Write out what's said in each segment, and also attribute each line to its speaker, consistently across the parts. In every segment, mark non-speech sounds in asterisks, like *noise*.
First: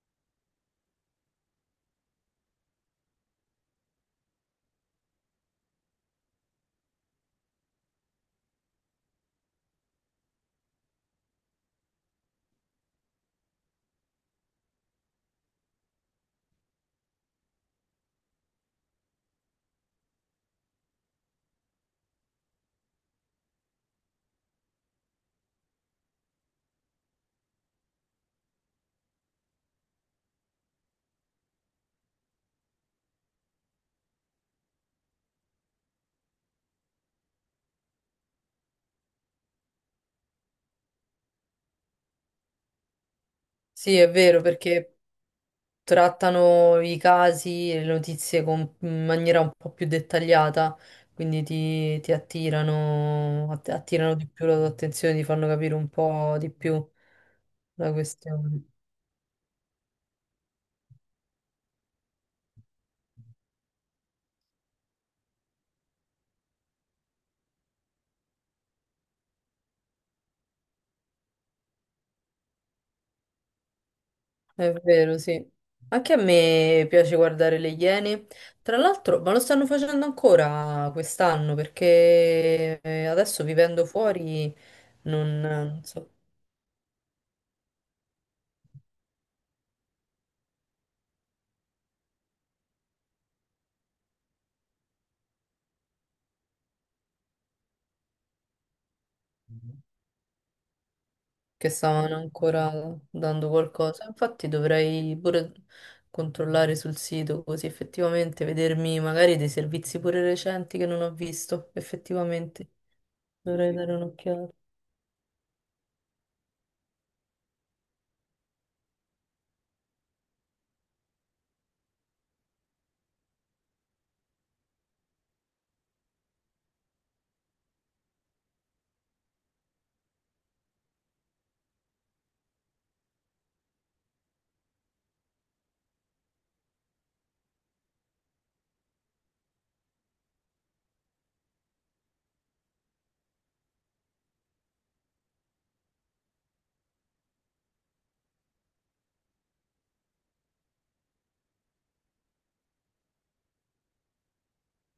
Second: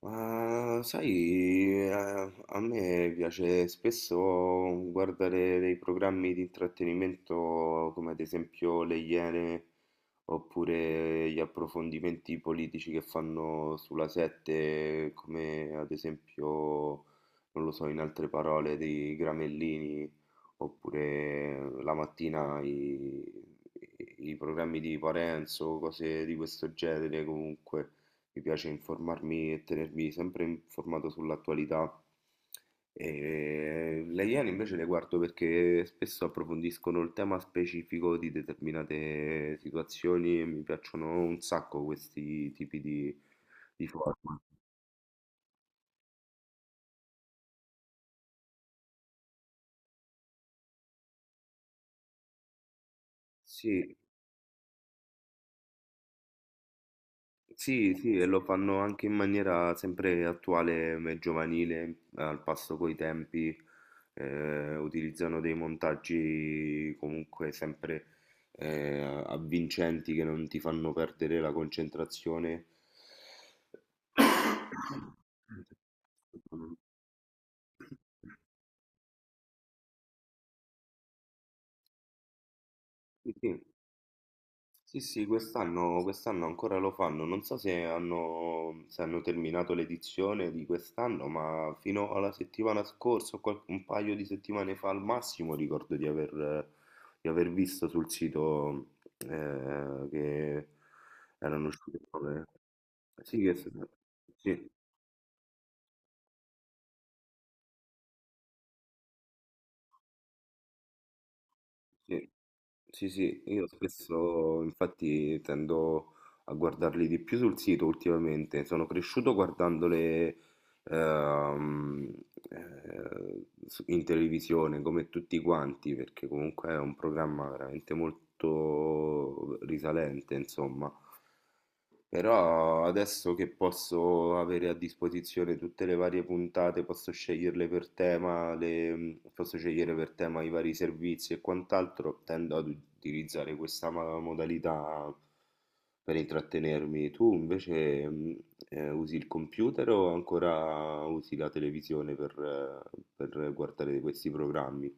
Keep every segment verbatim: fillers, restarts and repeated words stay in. Speaker 1: Ma sai, eh, a me piace spesso guardare dei programmi di intrattenimento come ad esempio Le Iene, oppure gli approfondimenti politici che fanno sulla sette, come ad esempio, non lo so, in altre parole, dei Gramellini, oppure la mattina i, i programmi di Parenzo, cose di questo genere comunque. Mi piace informarmi e tenermi sempre informato sull'attualità. E le Iene invece le guardo perché spesso approfondiscono il tema specifico di determinate situazioni e mi piacciono un sacco questi tipi di, di
Speaker 2: Sì, è
Speaker 1: format.
Speaker 2: vero, perché trattano i casi e le notizie con- in maniera un po' più dettagliata, quindi ti, ti attirano, att-
Speaker 1: Sì,
Speaker 2: attirano di più la tua attenzione, ti fanno capire un po' di più la
Speaker 1: sì, sì, e lo
Speaker 2: questione.
Speaker 1: fanno anche in maniera sempre attuale e giovanile, al passo coi tempi, eh, utilizzano dei montaggi comunque sempre eh, avvincenti che non ti fanno perdere la concentrazione.
Speaker 2: È vero, sì.
Speaker 1: *coughs*
Speaker 2: Anche a me piace guardare le Iene. Tra l'altro, ma lo stanno facendo ancora quest'anno, perché eh,
Speaker 1: Sì,
Speaker 2: adesso
Speaker 1: sì.
Speaker 2: vivendo fuori
Speaker 1: Sì, sì,
Speaker 2: non, non
Speaker 1: quest'anno
Speaker 2: so.
Speaker 1: quest'anno ancora lo fanno, non so se hanno, se hanno terminato l'edizione di quest'anno, ma fino alla settimana scorsa, o qual- un paio di settimane fa al massimo, ricordo di aver, di aver visto sul sito eh, che erano
Speaker 2: Che
Speaker 1: uscite
Speaker 2: stavano
Speaker 1: nuove.
Speaker 2: ancora
Speaker 1: Sì,
Speaker 2: dando
Speaker 1: che,
Speaker 2: qualcosa. Infatti
Speaker 1: sì,
Speaker 2: dovrei pure controllare sul sito così effettivamente vedermi magari dei servizi pure recenti che non ho visto.
Speaker 1: sì,
Speaker 2: Effettivamente
Speaker 1: sì, sì, io
Speaker 2: dovrei dare un'occhiata.
Speaker 1: spesso infatti tendo a guardarli di più sul sito ultimamente, sono cresciuto guardandole ehm, eh, su- in televisione come tutti quanti, perché comunque è un programma veramente molto risalente, insomma. Però adesso che posso avere a disposizione tutte le varie puntate, posso sceglierle per tema, le- mm, posso scegliere per tema i vari servizi e quant'altro, tendo ad utilizzare questa ma- modalità per intrattenermi. Tu invece mm, eh, usi il computer o ancora usi la televisione per, eh, per guardare questi programmi?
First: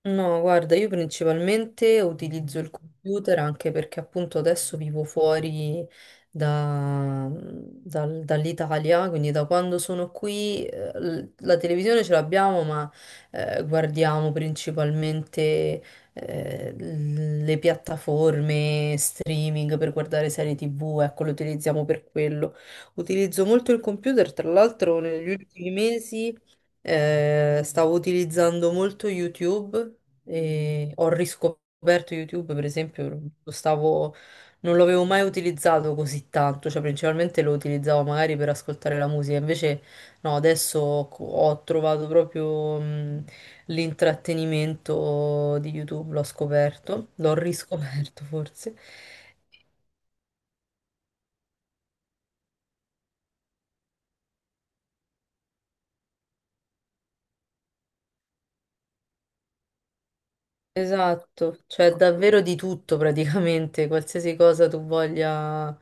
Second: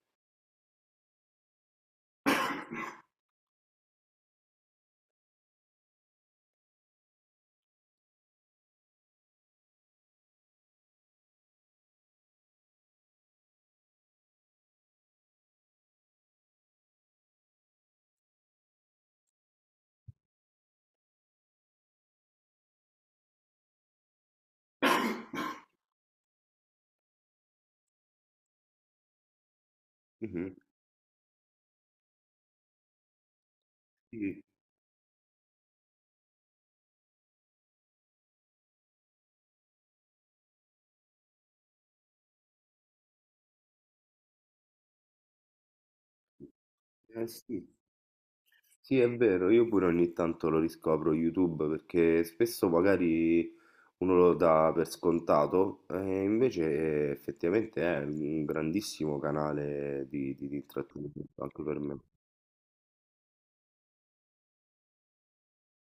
Speaker 2: No, guarda, io principalmente utilizzo il computer anche perché appunto adesso vivo fuori da- mhmm, dal- dall'Italia, quindi da quando sono qui eh, l- la televisione ce l'abbiamo, ma eh, guardiamo principalmente eh, l- le piattaforme streaming per guardare serie tivù, ecco, lo utilizziamo per quello. Utilizzo molto il computer, tra l'altro negli ultimi mesi. Eh, stavo utilizzando molto YouTube
Speaker 1: Mhm.
Speaker 2: e ho riscoperto YouTube, per esempio, lo stavo,
Speaker 1: Sì,
Speaker 2: non l'avevo mai utilizzato così tanto, cioè principalmente lo utilizzavo magari per ascoltare la musica, invece no, adesso co- ho trovato proprio mh, l'intrattenimento di YouTube, l'ho scoperto,
Speaker 1: eh
Speaker 2: l'ho
Speaker 1: sì.
Speaker 2: riscoperto forse.
Speaker 1: Sì, è vero, io pure ogni tanto lo riscopro YouTube perché spesso magari uno lo dà per scontato e invece effettivamente è un grandissimo canale di, di- di intrattenimento
Speaker 2: Esatto,
Speaker 1: anche per
Speaker 2: cioè
Speaker 1: me.
Speaker 2: davvero di tutto praticamente, qualsiasi cosa tu voglia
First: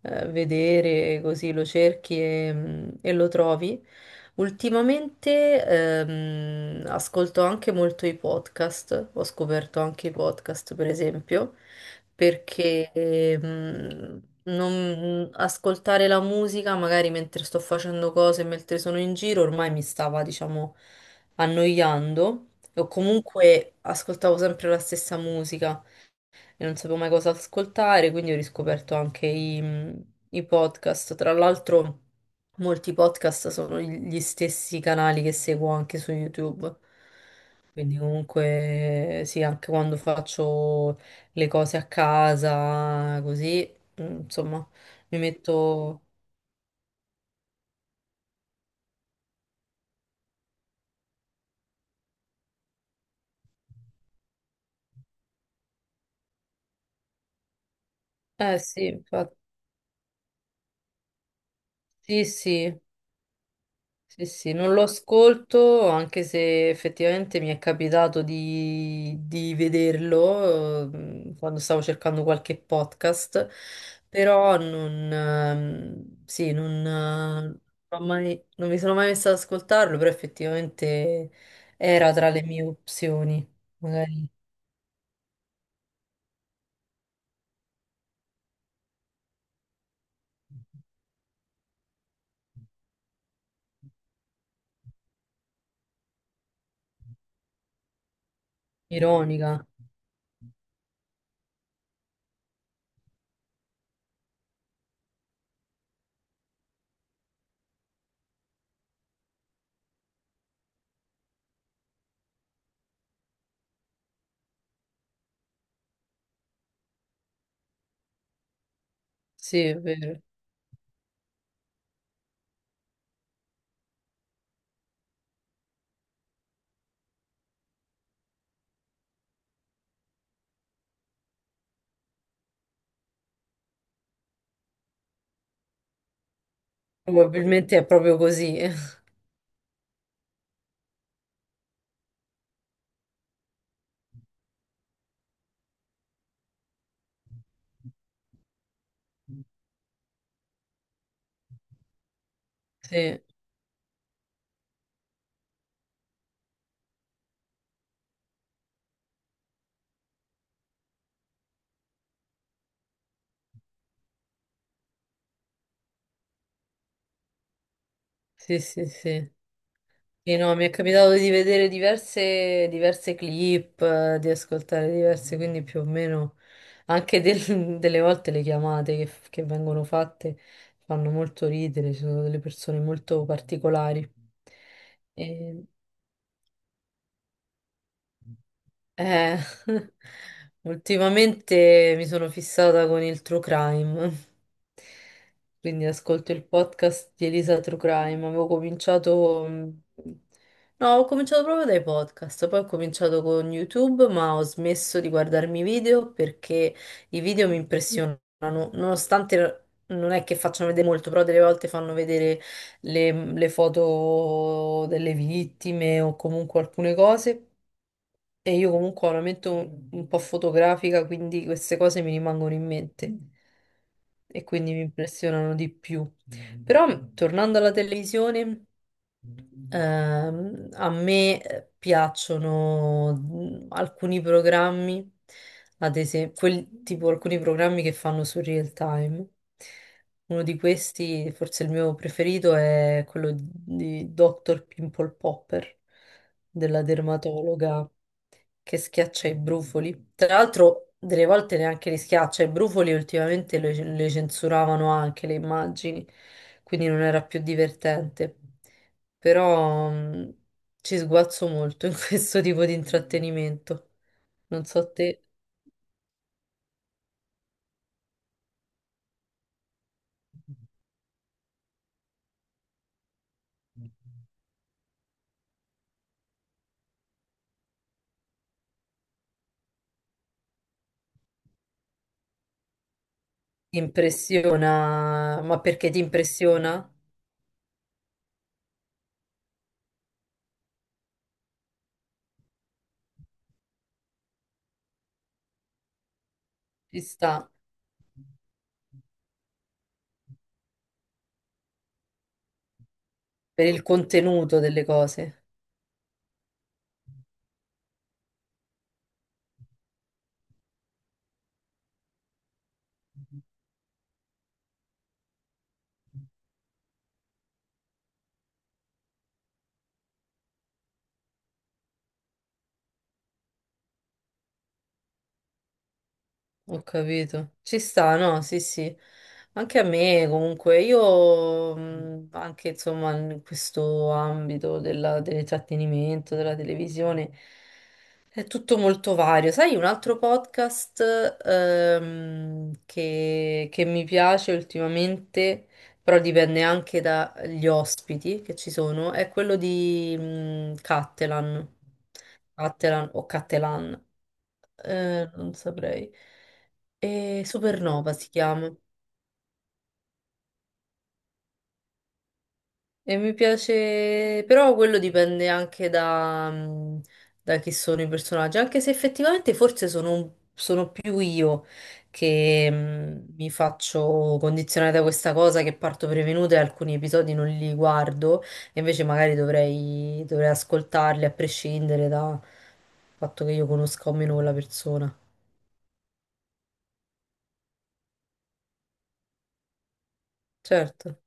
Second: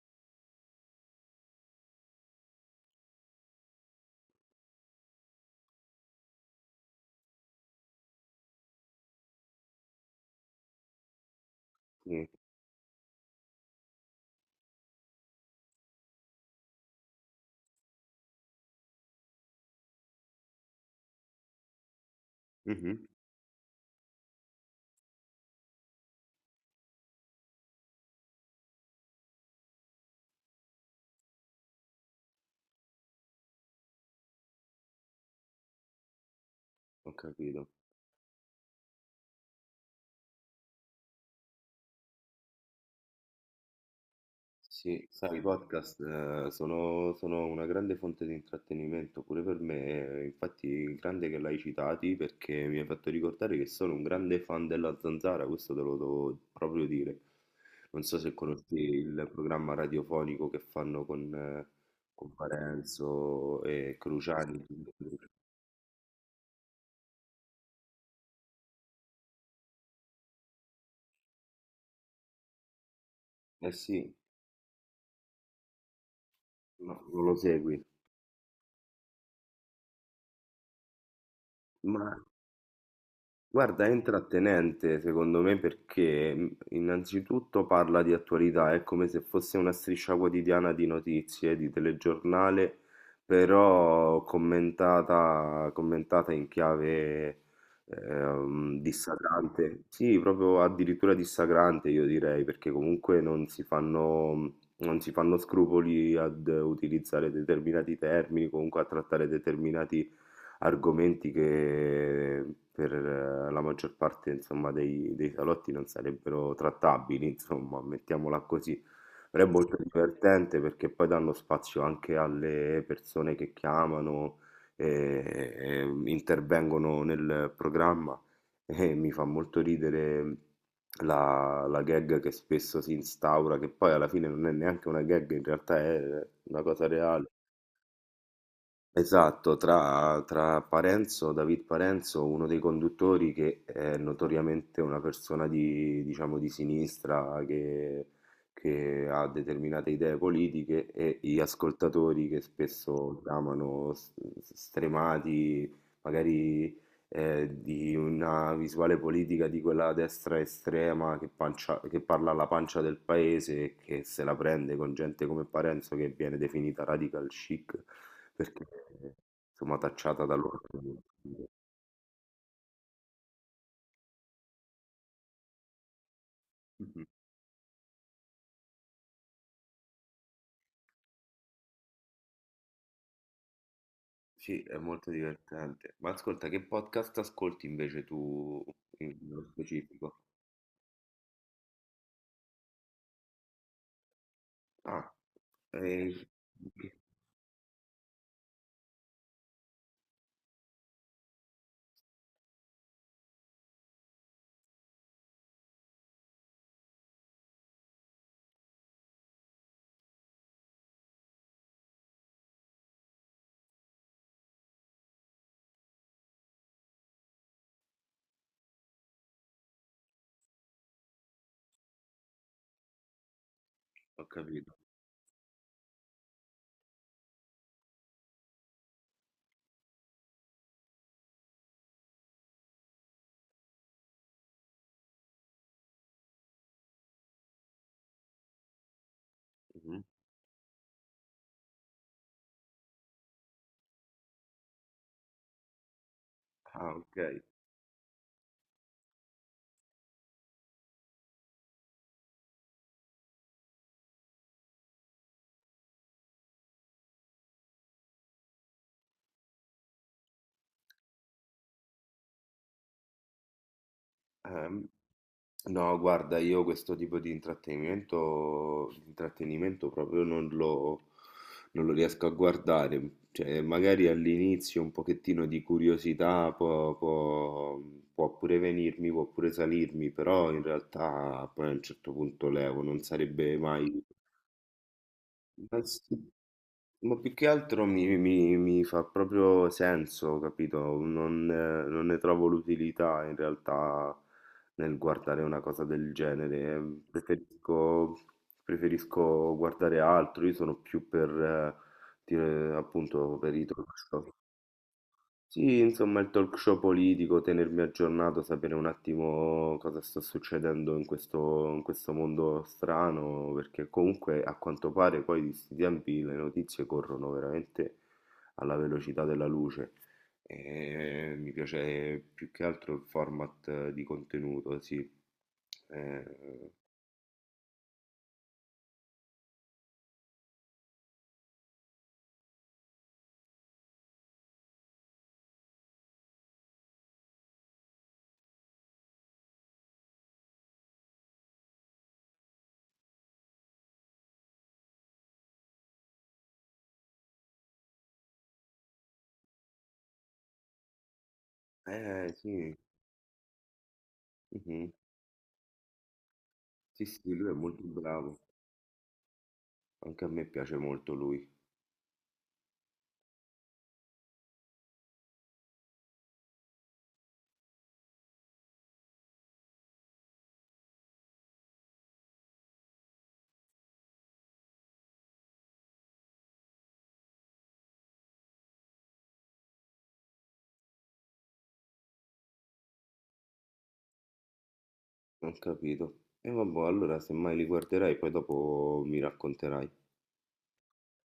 Speaker 2: eh, vedere, così lo cerchi e, mm, e lo trovi. Ultimamente ehm, ascolto anche molto i podcast, ho scoperto anche i podcast per esempio,
Speaker 1: Sì.
Speaker 2: perché ehm, non- mm, ascoltare la musica magari mentre sto facendo cose, mentre sono in giro, ormai mi stava, diciamo, annoiando o
Speaker 1: Mhm.
Speaker 2: comunque ascoltavo sempre la stessa musica e non sapevo mai cosa ascoltare, quindi ho riscoperto anche i, i podcast. Tra l'altro, molti podcast sono gli stessi canali che seguo anche su YouTube.
Speaker 1: Ho capito.
Speaker 2: Quindi comunque sì, anche quando faccio le cose a casa, così, mm, insomma,
Speaker 1: Sì,
Speaker 2: mi
Speaker 1: sai, i podcast
Speaker 2: metto.
Speaker 1: eh, sono, sono una grande fonte di intrattenimento pure per me, eh, infatti grande che l'hai citati perché mi hai fatto ricordare che sono un grande fan della Zanzara, questo te lo devo proprio dire. Non so se
Speaker 2: Eh
Speaker 1: conosci
Speaker 2: sì,
Speaker 1: il
Speaker 2: infatti,
Speaker 1: programma radiofonico che fanno con, eh,
Speaker 2: sì,
Speaker 1: con
Speaker 2: sì.
Speaker 1: Parenzo e
Speaker 2: Sì, sì,
Speaker 1: Cruciani.
Speaker 2: non lo ascolto, anche se effettivamente mi è capitato di, di vederlo, ehm, quando stavo cercando qualche podcast,
Speaker 1: Eh sì,
Speaker 2: però non, ehm, sì, non,
Speaker 1: no, non lo
Speaker 2: eh,
Speaker 1: segui,
Speaker 2: non ho mai- non mi sono mai messa ad ascoltarlo, però effettivamente
Speaker 1: ma
Speaker 2: era tra le mie opzioni,
Speaker 1: guarda, è
Speaker 2: magari
Speaker 1: intrattenente secondo me perché mh, innanzitutto parla di attualità, è come se fosse una striscia quotidiana di notizie, di telegiornale, però commentata, commentata in chiave ehm,
Speaker 2: ironica.
Speaker 1: dissacrante, sì, proprio addirittura dissacrante io direi, perché comunque non si fanno, mm, non si fanno scrupoli ad utilizzare determinati termini, comunque a trattare determinati argomenti che per eh, la maggior parte, insomma, dei, dei salotti non sarebbero trattabili, insomma, mettiamola così. Però è
Speaker 2: Sì,
Speaker 1: molto
Speaker 2: è vero.
Speaker 1: divertente perché poi danno spazio anche alle persone che chiamano e, e intervengono nel programma e mi fa molto ridere la, la gag che spesso si instaura, che poi alla fine non è neanche una gag, in realtà è una cosa reale.
Speaker 2: Probabilmente è proprio così.
Speaker 1: Esatto, tra, tra Parenzo, David Parenzo, uno dei conduttori che è notoriamente una persona di, diciamo, di sinistra che, che ha determinate idee politiche e gli ascoltatori che spesso
Speaker 2: *laughs*
Speaker 1: chiamano s- s- stremati, magari eh, di una visuale politica di quella destra estrema che, pancia- che parla alla pancia del paese e che se la prende con gente come Parenzo che viene definita radical chic
Speaker 2: Sì,
Speaker 1: perché
Speaker 2: sì, sì,
Speaker 1: eh,
Speaker 2: sì.
Speaker 1: insomma tacciata
Speaker 2: Sì, no, mi è
Speaker 1: dall'ordine.
Speaker 2: capitato di vedere diverse, diverse clip, eh, di ascoltare diverse, quindi più o meno
Speaker 1: Mhm.
Speaker 2: anche del- *laughs* delle volte le chiamate che, che vengono fatte fanno molto ridere, ci sono delle persone molto particolari.
Speaker 1: Sì, è molto divertente. Ma ascolta, che podcast ascolti invece tu in-
Speaker 2: Eh,
Speaker 1: nello
Speaker 2: *laughs*
Speaker 1: specifico?
Speaker 2: Ultimamente mi sono fissata con il true crime,
Speaker 1: Ah,
Speaker 2: quindi
Speaker 1: eh,
Speaker 2: ascolto il podcast di Elisa True Crime. Avevo cominciato, no, ho cominciato proprio dai podcast, poi ho cominciato con YouTube, ma ho smesso di guardarmi i video perché i video mi impressionano, nonostante non è che facciano vedere molto, però delle volte fanno vedere le, le foto delle vittime o comunque alcune cose. E io comunque ho una mente un, un po' fotografica, quindi queste cose mi rimangono in mente
Speaker 1: ho
Speaker 2: e quindi
Speaker 1: capito.
Speaker 2: mi impressionano di più. Però, tornando alla televisione. Ehm, a me eh, piacciono mm, alcuni programmi, ad esempio, quel, tipo alcuni programmi che fanno su real time.
Speaker 1: Mhm.
Speaker 2: Uno di questi, forse il mio preferito, è quello di dottor Pimple Popper, della
Speaker 1: Ah, ok.
Speaker 2: dermatologa che schiaccia i brufoli. Tra l'altro, delle volte neanche li schiaccia, i brufoli ultimamente le, le censuravano anche le immagini, quindi non era più divertente, però mm, ci sguazzo molto in *laughs* questo tipo di intrattenimento. Non
Speaker 1: Ehm,
Speaker 2: so te,
Speaker 1: no, guarda, io questo tipo di intrattenimento, di intrattenimento proprio non lo, non lo riesco a guardare. Cioè, magari all'inizio un pochettino di curiosità può, può- può pure venirmi, può pure salirmi, però in realtà poi a un certo punto levo, non sarebbe
Speaker 2: ti
Speaker 1: mai...
Speaker 2: impressiona, ma perché ti impressiona?
Speaker 1: Ma più che altro mi, mi- mi fa proprio senso, capito? Non, eh, non ne trovo l'utilità in realtà nel guardare una cosa del genere.
Speaker 2: Ci sta,
Speaker 1: Preferisco, preferisco guardare altro, io sono più per, eh, dire, appunto, per i
Speaker 2: per il
Speaker 1: talk show.
Speaker 2: contenuto delle cose.
Speaker 1: Sì, insomma, il talk show politico, tenermi aggiornato, sapere un attimo cosa sta succedendo in questo, in questo mondo strano, perché comunque a quanto pare poi di questi tempi le notizie corrono veramente alla velocità della luce e mi piace più che altro il format eh, di contenuto, sì. Eh,
Speaker 2: Ho capito. Ci sta, no? Sì, sì. Anche a me, comunque, io mh, anche insomma in questo ambito della- dell'intrattenimento, della televisione, è tutto molto vario. Sai, un altro podcast, ehm, che, che mi piace ultimamente, però dipende anche dagli ospiti che ci sono, è quello di mh, Cattelan,
Speaker 1: eh, sì,
Speaker 2: Cattelan o Cattelan.
Speaker 1: mhm.
Speaker 2: Eh, non saprei.
Speaker 1: Sì, sì,
Speaker 2: E
Speaker 1: lui è molto
Speaker 2: Supernova si
Speaker 1: bravo,
Speaker 2: chiama.
Speaker 1: anche a me piace molto lui.
Speaker 2: E mi piace, però quello dipende anche da, mh, da chi sono i personaggi, anche se effettivamente forse sono, un- sono più io che mh, mi faccio condizionare da questa cosa, che parto prevenuta e alcuni episodi non li guardo, e invece magari dovrei, dovrei ascoltarli a prescindere dal fatto che io conosca o meno quella persona.
Speaker 1: Ho capito. E vabbò, allora semmai li guarderai poi dopo mi racconterai.
Speaker 2: Certo.